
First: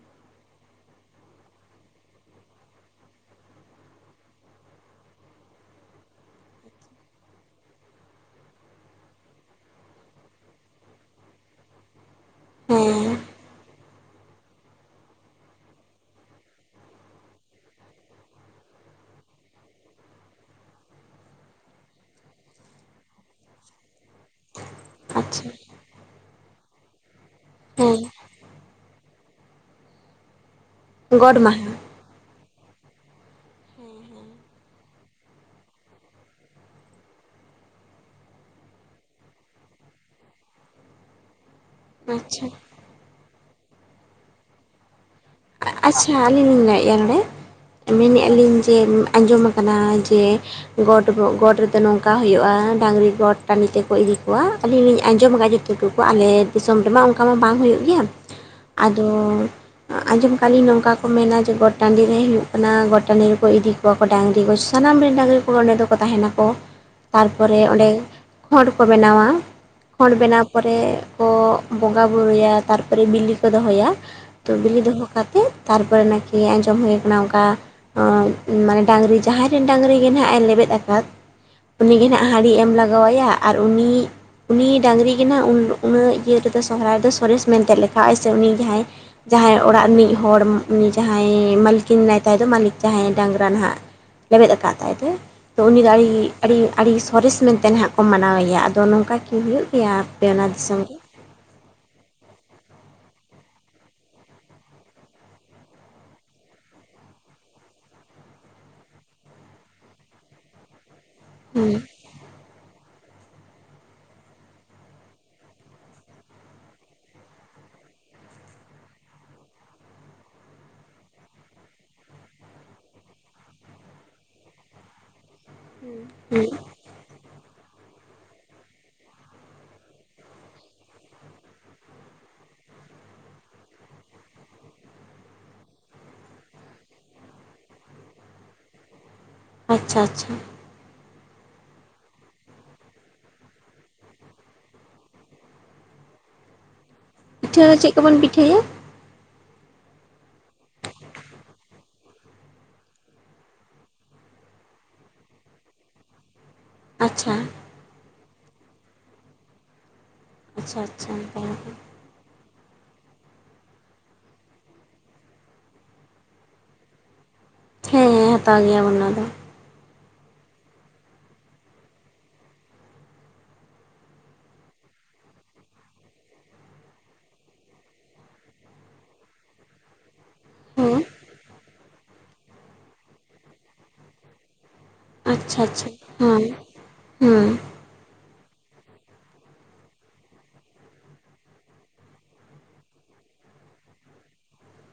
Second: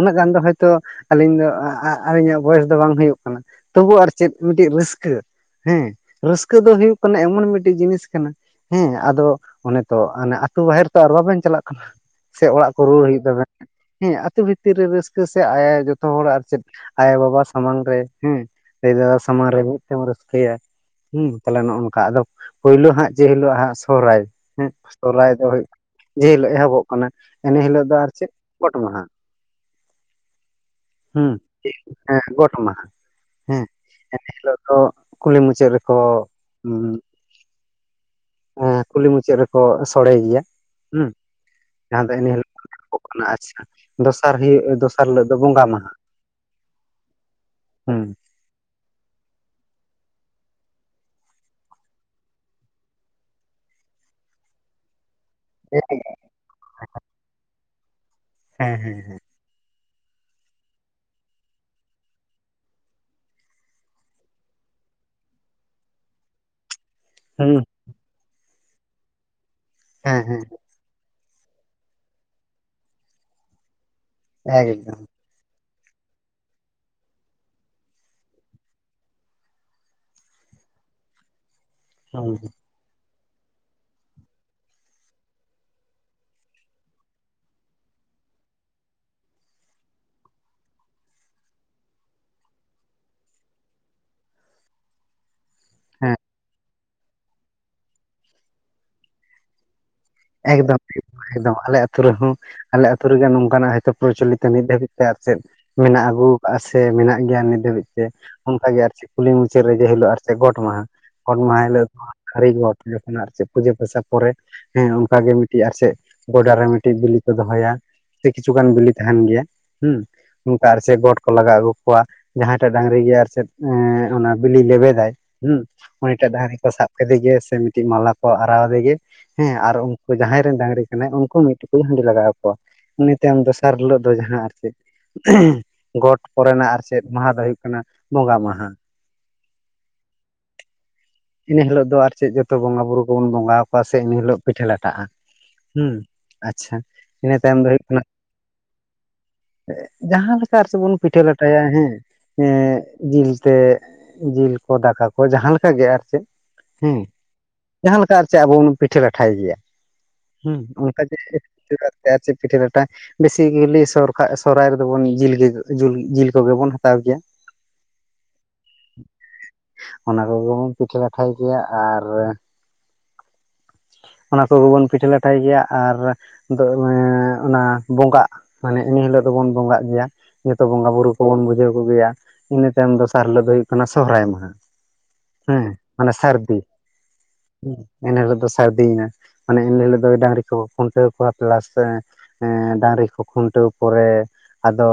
ᱩᱱᱟᱹᱜ ᱜᱟᱱ ᱫᱚ ᱦᱳᱭᱛᱳ ᱟᱹᱞᱤᱧ ᱫᱚ ᱟ ᱟ ᱟᱨ ᱤᱧᱟᱹᱜ ᱵᱚᱭᱮᱥ ᱫᱚ ᱵᱟᱝ ᱦᱩᱭᱩᱜ ᱠᱟᱱᱟ᱾ ᱛᱚᱵᱩ ᱟᱨ ᱪᱮᱫ ᱢᱤᱫᱴᱤᱡᱽ ᱨᱟᱹᱥᱠᱟᱹ᱾ ᱦᱮᱸ ᱨᱟᱹᱥᱠᱟᱹ ᱫᱚ ᱦᱩᱭᱩᱜ ᱠᱟᱱᱟ ᱮᱢᱚᱱ ᱢᱤᱴᱤᱡᱽ ᱡᱤᱱᱤᱥ ᱠᱟᱱᱟ ᱦᱮᱸ ᱟᱫᱚᱼᱼ ᱚᱱᱮ ᱛᱚ ᱟᱱᱮ ᱟᱹᱛᱩ ᱵᱟᱦᱮᱨ ᱛᱚ ᱟᱨ ᱵᱟᱵᱮᱱ ᱪᱟᱞᱟᱜ ᱠᱟᱱᱟ ᱥᱮ ᱚᱲᱟᱜ ᱠᱚ ᱨᱩᱣᱟᱹᱲ ᱦᱮᱸ ᱦᱩᱭᱩᱜ ᱛᱟᱵᱮᱱᱼᱼ ᱦᱮᱸ ᱟᱹᱛᱩ ᱵᱷᱤᱛᱤᱨ ᱨᱮ ᱨᱟᱹᱥᱠᱟᱹ ᱥᱮ ᱟᱭ ᱡᱚᱛᱚ ᱦᱚᱲ ᱟᱨ ᱪᱮᱫ ᱟᱭᱚ ᱵᱟᱵᱟ ᱥᱟᱢᱟᱝ ᱨᱮ ᱦᱮᱸᱼᱼ ᱫᱟᱹᱭ ᱫᱟᱫᱟ ᱥᱟᱢᱟᱝ ᱨᱮ ᱢᱤᱫ ᱛᱮᱢ ᱨᱟᱹᱥᱠᱟᱹᱭᱟ᱾ ᱦᱩᱸ ᱛᱟᱞᱦᱮ ᱱᱚᱜ ᱚᱝᱠᱟ ᱟᱫᱚ ᱯᱳᱭᱞᱳ ᱦᱟᱸᱜ ᱡᱮ ᱦᱤᱞᱳᱜ ᱦᱟᱸᱜ ᱥᱚᱦᱨᱟᱭᱼᱼ ᱦᱮᱸ ᱥᱚᱨᱦᱟᱭ ᱫᱚ ᱟᱪᱪᱷᱟ ᱦᱩᱭ ᱡᱮᱦᱤᱞᱳᱜ ᱮᱦᱚᱵᱚᱜ ᱠᱟᱱᱟ ᱮᱱ ᱦᱤᱞᱳᱜ ᱫᱚ ᱦᱮᱸ ᱟᱨ ᱪᱮᱫ ᱜᱚᱴ ᱢᱟᱦᱟᱸ ᱦᱩᱸ ᱜᱚᱰ ᱢᱟᱦᱟ [unintelligible] ᱦᱮᱸ ᱜᱚᱴ ᱢᱟᱦᱟ ᱦᱮᱸ ᱮᱱᱦᱤᱞᱳᱜ ᱫᱚ ᱠᱩᱞᱦᱤ ᱢᱩᱪᱟᱹᱫ ᱨᱮᱠᱚ ᱚᱸ ᱮᱸ ᱠᱩᱞᱦᱤ ᱢᱩᱪᱟᱹᱫ ᱨᱮᱠᱚ ᱥᱚᱸᱲᱮ ᱜᱮᱭᱟ ᱦᱩᱸ ᱡᱟᱦᱟᱸ ᱫᱚ ᱮᱱ ᱟᱪᱪᱷᱟ ᱦᱤᱞᱳᱜ [unintelligible] ᱟᱪᱪᱷᱟ ᱫᱚᱥᱟᱨ ᱦᱩᱭᱩᱜ ᱫᱚᱥ ᱫᱚᱥᱟᱨ ᱦᱤᱞᱳᱜ ᱫᱚ ᱵᱚᱸᱜᱟ᱾ ᱢᱟᱦᱟ ᱟᱪᱪᱷᱟ ᱟᱹᱞᱤᱧ ᱞᱤᱧ ᱞᱟᱹᱭᱮᱫᱼᱟ ᱱᱚᱸᱰᱮ, ᱦᱮᱸ ᱢᱮᱱᱮ ᱟᱹᱞᱤᱧ ᱡᱮ ᱟᱸᱡᱚᱢ ᱟᱠᱟᱱᱟ ᱡᱮ ᱜᱚᱴ ᱜᱚᱴ ᱨᱮᱫᱚ ᱱᱚᱝᱠᱟ ᱦᱩᱭᱩᱜᱼᱟ ᱰᱟᱹᱟᱝᱨᱤ ᱜᱚᱴ ᱴᱟᱺᱰᱤ ᱛᱮᱠᱚ ᱤᱫᱤ ᱠᱚᱣᱟ ᱟᱹᱞᱤᱧ ᱞᱤᱧ ᱟᱸᱡᱚᱢ ᱟᱠᱟᱫ ᱡᱮ, ᱛᱤᱠᱩ ᱠᱚ ᱟᱞᱮ ᱫᱤᱥᱚᱢ ᱨᱮᱢᱟ ᱚᱱᱠᱟ ᱢᱟ ᱵᱟᱝ ᱦᱩᱭᱩᱜ ᱜᱮᱭᱟ ᱦᱮᱸ ᱦᱮᱸ ᱟᱫᱚ ᱟᱸᱡᱚᱢ ᱠᱷᱟᱹᱞᱤ ᱱᱚᱝᱠᱟ ᱠᱚ ᱢᱮᱱᱟ ᱡᱮ ᱜᱚᱴ ᱴᱟᱺᱰᱤ ᱨᱮ ᱦᱩᱭᱩᱜ ᱠᱟᱱᱟ ᱜᱚᱴ ᱴᱟᱺᱰᱤ ᱨᱮᱠᱚ ᱤᱫᱤ ᱠᱚᱣᱟ ᱠᱚ ᱰᱟᱹᱝᱨᱤ ᱠᱚ ᱥᱟᱱᱟᱢ ᱨᱮᱱ ᱰᱟᱹᱝᱨᱤ ᱠᱚ ᱚᱸᱰᱮ ᱫᱚᱠᱚ ᱛᱟᱦᱮᱸᱱᱟᱠᱚ [inaudible] ᱛᱟᱨᱯᱚᱨᱮ ᱚᱸᱰᱮ ᱠᱷᱚᱸᱴ ᱠᱚ ᱵᱮᱱᱟᱣᱟ ᱠᱷᱚᱸᱴ ᱦᱮᱸ ᱵᱮᱱᱟᱣ ᱯᱚᱨᱮ ᱠᱚ ᱵᱚᱸᱜᱟ ᱵᱩᱨᱩᱭᱟ ᱛᱟᱨᱯᱚᱨᱮ ᱵᱤᱞᱤ ᱠᱚ ᱫᱚᱦᱚᱭᱟ ᱛᱚ ᱦᱮᱸ ᱵᱤᱞᱤ ᱮᱠᱫᱚᱢ ᱫᱚᱦᱚ ᱠᱟᱛ ᱛᱮᱜ ᱛᱟᱨᱯᱚᱨᱮ ᱱᱟᱠᱤ ᱟᱸᱡᱚᱢ ᱦᱩᱭ ᱠᱟᱱᱟ ᱚᱱᱠᱟ ᱚᱻ ᱢᱟᱱᱮ ᱰᱟᱹᱝᱨᱤ ᱡᱟᱦᱟᱸᱭ ᱨᱮᱱ ᱰᱟᱹᱝᱨᱤ ᱜᱮ ᱱᱟᱦᱟᱸᱜ ᱮ ᱞᱮᱵᱮᱫ ᱟᱠᱟᱫ ᱩᱱᱤᱜᱮ ᱦᱟᱸᱜ ᱦᱩᱸ ᱦᱟᱺᱲᱤ ᱮᱢ ᱞᱟᱜᱟᱣ ᱟᱭᱟ ᱟᱨ ᱩᱱᱤ ᱩᱱᱤ ᱰᱟᱹᱝᱨᱤ ᱜᱮ ᱱᱟᱦᱟᱸᱜ ᱩᱱᱟᱹᱜ ᱤᱭᱟᱹ ᱨᱮᱫᱚ ᱥᱚᱦᱚᱨᱟᱭ ᱨᱮᱫᱚ ᱥᱚᱨᱮᱥ ᱢᱮᱱᱛᱮ ᱞᱮᱠᱷᱟ ᱟᱭ ᱥᱮ ᱩᱱᱤ ᱡᱟᱦᱟᱸᱭ ᱡᱟᱦᱟᱸᱭ ᱚᱲᱟᱜ ᱨᱤᱱᱤᱡ ᱦᱚᱲ ᱩᱱᱤ ᱡᱟᱦᱟᱸᱭ ᱢᱟᱹᱞᱤᱠᱤᱱ ᱢᱮᱱᱟᱭ ᱛᱟᱭ ᱫᱚ ᱢᱟᱹᱞᱤᱠ ᱡᱟᱦᱟᱸᱭ ᱰᱟᱹᱝᱨᱟ ᱱᱟᱦᱟᱸᱜ ᱞᱮᱵᱮᱫ ᱟᱠᱟᱫ ᱛᱟᱭ ᱫᱚᱭ ᱛᱚ ᱩᱱᱤ ᱫᱚ ᱟᱹᱰᱤ ᱦᱮᱸ ᱟᱹᱰᱤ ᱟᱹᱰᱤ ᱥᱚᱨᱮᱥ ᱢᱮᱱᱛᱮ ᱱᱟᱦᱟᱸᱜ ᱠᱚ ᱢᱟᱱᱟᱣᱮᱭᱟ ᱟᱫᱚ ᱱᱚᱝᱠᱟ ᱠᱤ ᱦᱩᱭᱩᱜ ᱜᱮᱭᱟ? ᱚᱱᱟ ᱮᱠᱫᱚᱢ᱾ ᱫᱤᱥᱚᱢ ᱨᱮ ᱮᱠᱫᱚᱢ ᱟᱞᱮ ᱟᱹᱛᱩ ᱨᱮᱦᱚᱸ ᱟᱞᱮ ᱟᱹᱛᱩ ᱨᱮᱜᱮ ᱱᱚᱝᱠᱟᱱᱟᱜ ᱦᱚᱭᱛᱳ ᱯᱨᱚᱪᱚᱞᱤᱛᱚ ᱱᱤᱛ ᱫᱷᱟᱹᱵᱤᱡ ᱛᱮ ᱟᱨ ᱪᱮᱫ ᱢᱮᱱᱟᱜ ᱟᱹᱜᱩ ᱠᱟᱜᱼᱟ ᱥᱮ ᱢᱮᱱᱟᱜ ᱜᱮᱭᱟ ᱱᱤᱛ ᱫᱷᱟᱹᱵᱤᱡ ᱛᱮ ᱚᱱᱠᱟᱜᱮ ᱟᱨ ᱪᱮᱫ ᱠᱚ ᱞᱟᱹᱭᱼᱟ ᱢᱩᱪᱟᱹᱫ ᱨᱮ ᱡᱮ ᱦᱤᱞᱳᱜ ᱟᱨ ᱪᱮᱫ ᱜᱚᱴ ᱢᱟᱦᱟᱸ᱾ ᱜᱚᱴ ᱢᱟᱦᱟ ᱦᱩᱸ ᱦᱤᱞᱳᱜ ᱫᱚ [unintelligible] ᱜᱚᱴ ᱡᱚᱠᱷᱚᱱ ᱟᱨ ᱪᱮᱫ ᱯᱩᱡᱟᱹ ᱯᱟᱥᱟ ᱯᱚᱨᱮ ᱦᱮᱸ ᱚᱱᱠᱟ ᱜᱮ ᱢᱤᱫᱴᱤᱡ ᱟᱨ ᱪᱮᱫ ᱜᱚᱰᱟ ᱨᱮ ᱢᱤᱫᱴᱤᱡ ᱵᱤᱞᱤ ᱠᱚ ᱫᱚᱦᱚᱭᱟ᱾ ᱥᱮ ᱠᱤᱪᱷᱩᱜᱟᱱ ᱵᱤᱞᱤ ᱛᱟᱦᱮᱸᱱ ᱜᱮᱭᱟ ᱦᱩᱸ, [unintelligible] ᱜᱚᱴ ᱠᱚ ᱞᱟᱜᱟ ᱟᱹᱜᱩ ᱠᱚᱣᱟ᱾ ᱡᱟᱦᱟᱸᱭ ᱴᱟᱜ ᱰᱟᱹᱝᱨᱤ ᱜᱮ ᱟᱨ ᱪᱮᱫ ᱮᱻ ᱚᱱᱟ ᱵᱤᱞᱤᱭ ᱞᱮᱵᱮᱫᱟᱭ᱾ ᱦᱩᱸ ᱩᱱᱤᱴᱟᱜ ᱦᱩᱸ ᱰᱟᱹᱝᱨᱤ ᱠᱚ ᱥᱟᱵ ᱠᱮᱫᱮ ᱜᱮ ᱥᱮ ᱢᱤᱫᱴᱤᱱ ᱢᱟᱞᱟ ᱠᱚ ᱟᱨᱟᱣᱟᱫᱮ ᱜᱮ᱾ ᱦᱮᱸ ᱟᱨ ᱩᱱᱠᱩ ᱡᱟᱦᱟᱸᱭ ᱨᱮᱱ ᱰᱟᱹᱝᱨᱤ ᱠᱟᱱᱟᱭ ᱩᱱᱠᱩ ᱢᱤᱫ ᱴᱩᱠᱩᱡ ᱦᱟᱺᱰᱤ ᱞᱟᱜᱟᱣ ᱟᱠᱚᱣᱟ ᱩᱱᱤ ᱛᱟᱭᱚᱢ ᱫᱚᱥᱟᱨ ᱦᱤᱞᱳᱜ ᱫᱚ ᱡᱟᱦᱟᱸ ᱟᱨ ᱪᱮᱫ ᱜᱚᱴ ᱯᱚᱨᱮᱱᱟᱜ ᱟᱨ ᱪᱮᱫ ᱢᱟᱦᱟ ᱫᱚ ᱦᱩᱭᱩᱜ ᱠᱟᱱᱟ ᱵᱚᱸᱜᱟ ᱢᱟᱦᱟ᱾ ᱟᱪᱪᱷᱟ ᱟᱪᱪᱷᱟ ᱤᱱᱟᱹ ᱦᱤᱞᱳᱜ ᱫᱚ ᱟᱨ ᱪᱮᱫ ᱡᱚᱛᱚ ᱵᱚᱸᱜᱟ ᱵᱩᱨᱩ ᱠᱚᱵᱚᱱ ᱵᱚᱸᱜᱟ ᱟᱠᱚᱣᱟ ᱥᱮ ᱮᱱ ᱦᱤᱞᱳᱜ ᱯᱤᱴᱷᱟᱹ ᱞᱟᱴᱟᱜᱼᱟ ᱦᱩᱸ ᱟᱪᱪᱷᱟ ᱤᱱᱟᱹ ᱛᱟᱭᱚᱢ ᱯᱤᱴᱷᱟᱹ ᱫᱚ ᱦᱩᱭᱩᱜ ᱪᱮᱫ ᱠᱟᱱᱟ ᱠᱚᱵᱚᱱ ᱯᱤᱴᱷᱟᱹᱭᱟ ᱡᱟᱦᱟᱸ ᱞᱮᱠᱟ ᱟᱨ ᱥᱮ ᱵᱚᱱ ᱯᱤᱴᱷᱟᱹ ᱞᱟᱴᱟᱭᱟ ᱦᱮᱸ ᱮᱻ ᱡᱤᱞ ᱛᱮᱫ ᱡᱤᱞ ᱠᱚ ᱫᱟᱠᱟ ᱠᱚ ᱡᱟᱦᱟᱸᱞᱮᱠᱟ ᱜᱮ ᱟᱨ ᱪᱮᱫ ᱦᱮᱸ ᱟᱪᱪᱷᱟ ᱡᱟᱦᱟᱸ ᱞᱮᱠᱟ ᱟᱨ ᱪᱮᱫ ᱟᱵᱚ ᱵᱚᱱ ᱯᱤᱴᱷᱟᱹ ᱞᱟᱴᱷᱟᱭ ᱜᱮᱭᱟ ᱦᱩᱸ ᱟᱪᱪᱷᱟ ᱚᱱᱠᱟ ᱟᱪᱪᱷᱟ ᱡᱮ [unintelligible] ᱟᱨ ᱪᱮᱫ ᱯᱤᱴᱷᱟᱹ ᱞᱟᱴᱷᱟᱹ ᱵᱮᱥᱤᱜᱤᱞᱤ ᱥᱚᱨ ᱥᱚᱨᱦᱟᱭ ᱨᱮᱫᱚ ᱵᱚᱱ ᱡᱤᱞ ᱜᱮ ᱡᱤᱞ ᱠᱚᱜᱮ ᱵᱚᱱ ᱦᱟᱛᱟᱣ ᱜᱮᱭᱟ᱾ ᱦᱮᱸ ᱦᱟᱛᱟᱣ ᱜᱮᱭᱟ ᱵᱚᱱ ᱚᱱᱟ ᱫᱚ᱾ ᱚᱱᱟ ᱠᱚᱜᱮ ᱵᱚᱱ ᱯᱤᱴᱷᱟᱹ ᱞᱟᱴᱷᱟᱹᱭ ᱜᱮᱭᱟ ᱟᱨ ᱚᱱᱟ ᱠᱚᱜᱮ ᱵᱚᱱ ᱯᱤᱴᱷᱟᱹ ᱞᱟᱴᱷᱟᱹᱭ ᱜᱮᱭᱟ, ᱟᱨ ᱫᱚ ᱚᱱᱮ ᱚᱱᱟ ᱵᱚᱸᱜᱟᱜ ᱢᱟᱱᱮ ᱤᱱ ᱦᱤᱞᱳᱜ ᱫᱚᱵᱚᱱ ᱵᱚᱸᱜᱟᱜ ᱜᱮᱭᱟ ᱡᱚᱛᱚ ᱦᱮᱸ ᱵᱚᱸᱜᱟ-ᱵᱩᱨᱩ ᱠᱚᱵᱚᱱ ᱵᱩᱡᱷᱟᱹᱣ ᱠᱚᱜᱮᱭᱟ, ᱤᱱᱟᱹ ᱛᱟᱭᱚᱢ ᱫᱚᱥᱟᱨ ᱦᱤᱞᱳᱜ ᱫᱚ ᱦᱩᱭᱩᱜ ᱠᱟᱱᱟ ᱥᱚᱦᱨᱟᱭ ᱟᱪᱪᱷᱟ ᱦᱮᱸ ᱟᱪᱪᱷᱟ ᱢᱟᱱᱮ ᱦᱮᱸ ᱥᱟᱹᱨᱫᱤ, ᱦᱮᱸ ᱦᱮᱸ ᱮᱱ ᱦᱤᱞᱚᱜ ᱥᱟᱹᱨᱫᱤᱭ ᱱᱟ ᱢᱟᱱᱮ ᱤᱱᱟᱹ ᱦᱤᱞᱳᱜ ᱫᱚ ᱰᱟᱹᱝᱨᱤ ᱠᱚ ᱠᱷᱩᱱᱴᱟᱹᱣ ᱠᱚᱣᱟ ᱯᱞᱟᱥ ᱮᱻ ᱮᱻ ᱰᱟᱹᱝᱨᱤ ᱠᱚᱠᱚ ᱠᱷᱩᱱᱴᱟᱹᱣ ᱯᱚᱨᱮ ᱟᱫᱚᱻ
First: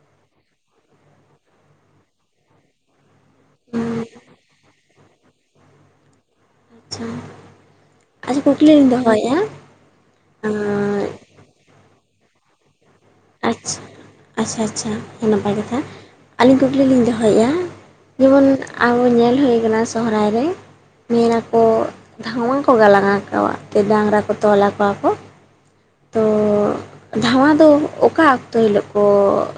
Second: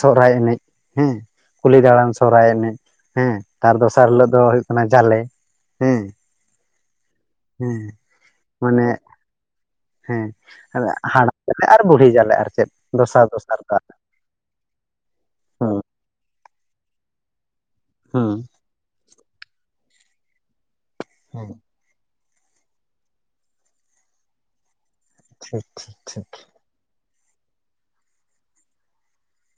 ᱥᱚᱨᱚᱦᱟᱭ ᱮᱱᱮᱡ ᱦᱮᱸ ᱠᱩᱞᱦᱤ ᱫᱟᱬᱟᱱ ᱥᱚᱨᱚᱦᱟᱭ ᱮᱱᱮᱡ ᱦᱮᱸ ᱛᱟᱨ ᱦᱮᱸ ᱫᱚᱥᱟᱨ ᱦᱤᱞᱳ ᱫᱚ ᱦᱩᱭᱩᱜ ᱠᱟᱱᱟ ᱡᱟᱞᱮ ᱦᱮᱸ ᱦᱮᱸ ᱟᱪᱪᱷᱟ ᱠᱩᱠᱞᱤ ᱢᱟᱱᱮ ᱞᱤᱧ ᱫᱚᱦᱚᱭᱮᱫᱼᱟ ᱦᱮᱸ ᱦᱟᱲᱟᱢ ᱡᱟᱞᱮ ᱟᱨ ᱵᱩᱲᱦᱤ ᱡᱟᱞᱮ ᱟᱨ ᱪᱮᱫ ᱫᱚᱥᱟᱨ ᱼᱼ ᱟᱪᱷᱟ ᱟᱪᱪᱷᱟ ᱟᱪᱪᱷᱟ ᱱᱟᱯᱟᱭ ᱠᱟᱛᱷᱟ ᱦᱩᱸ ᱟᱹᱞᱤᱧ ᱠᱩᱠᱞᱤ ᱞᱤᱧ ᱫᱚᱦᱚᱭᱮᱫᱼᱟ ᱦᱩᱸ ᱡᱮᱢᱚᱱ ᱟᱵᱚ ᱧᱮᱞ ᱦᱩᱭ ᱟᱠᱟᱱᱟ ᱥᱚᱨᱦᱟᱭ ᱨᱮ [inaudible] ᱫᱷᱟᱶᱟ ᱠᱚ ᱜᱟᱞᱟᱝ ᱟᱠᱚᱣᱟ ᱰᱟᱝᱨᱟ ᱠᱚ ᱛᱚᱞ ᱟᱠᱚᱣᱟ ᱠᱚ [inaudible] ᱫᱷᱟᱶᱟ ᱫᱚ ᱚᱠᱟ ᱚᱠᱛᱚ ᱦᱤᱞᱳᱜ ᱠᱚ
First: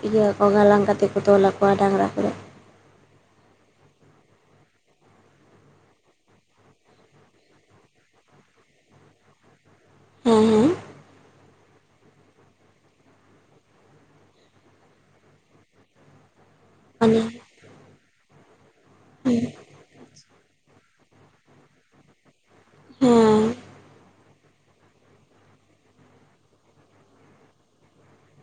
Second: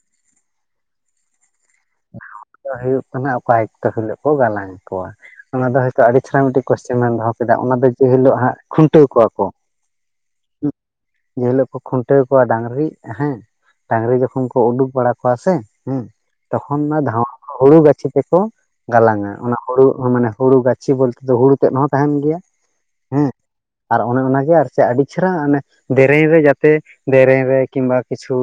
ᱤᱭᱟᱹ ᱜᱟᱞᱟᱝ ᱠᱟᱛᱮ ᱠᱚ ᱛᱚᱞ ᱟᱠᱚᱣᱟ ᱰᱟᱸᱝᱨᱟ ᱠᱚᱫᱚ ᱫᱚ ᱦᱩᱭᱩᱜ ᱠᱟᱱᱟ ᱚᱠᱟ ᱮᱠᱛᱚ ᱦᱤᱞᱳᱜ ᱠᱚ ᱜᱟᱞᱟᱝ ᱠᱚᱣᱟ ᱚᱱᱟ ᱫᱚ ᱦᱚᱭᱛᱚ ᱟᱹᱰᱤ ᱪᱮᱦᱨᱟ ᱢᱤᱫᱴᱤᱡ ᱠᱚᱥᱪᱮᱱ ᱮᱢ ᱫᱚᱦᱚ ᱠᱮᱫᱟ ᱚᱱᱟ ᱫᱚ ᱡᱮ ᱦᱤᱞᱳᱜ ᱦᱟᱸᱜ ᱠᱷᱩᱱᱴᱟᱹᱣ ᱠᱚᱣᱟ ᱠᱚ ᱦᱮᱸ ᱦᱮᱸ [inaudible] ᱡᱮ ᱦᱤᱞᱳᱜ ᱠᱚ ᱠᱷᱩᱱᱴᱟᱹᱣ ᱠᱚᱣᱟ ᱰᱟᱝᱨᱤ ᱦᱮᱸ ᱰᱟᱝᱨᱤ ᱡᱚᱠᱷᱚᱱ ᱠᱚ ᱩᱰᱩᱠ ᱵᱟᱲᱟ ᱠᱚᱣᱟ ᱥᱮ ᱦᱮᱸ ᱛᱠᱷᱚᱱ ᱚᱱᱟ ᱢᱟᱱᱮ ᱫᱷᱟᱣᱟ ᱦᱩᱲᱩ ᱜᱟᱪᱦᱤ ᱛᱮᱠᱚ ᱜᱟᱞᱟᱝᱼᱟ ᱦᱮᱸ ᱚᱱᱟ ᱦᱩᱲᱩ ᱢᱟᱱᱮ ᱦᱩᱲᱩ ᱜᱟᱹᱪᱷᱤ ᱵᱚᱞᱛᱮ ᱫᱚ ᱦᱩᱲᱩ ᱛᱮᱫ ᱦᱚᱸ ᱛᱟᱦᱮᱱ ᱜᱮᱭᱟ ᱦᱮᱸ ᱟᱨ ᱚᱱᱮ ᱚᱱᱟᱜᱮ ᱟᱨᱠᱤ ᱥᱮ ᱟᱹᱰᱤ ᱪᱮᱦᱨᱟ ᱮ ᱫᱮᱨᱮᱧ ᱨᱮ ᱡᱟᱛᱮ ᱫᱮᱨᱮᱧ ᱨᱮ ᱠᱤᱢᱵᱟ ᱠᱤᱪᱷᱩ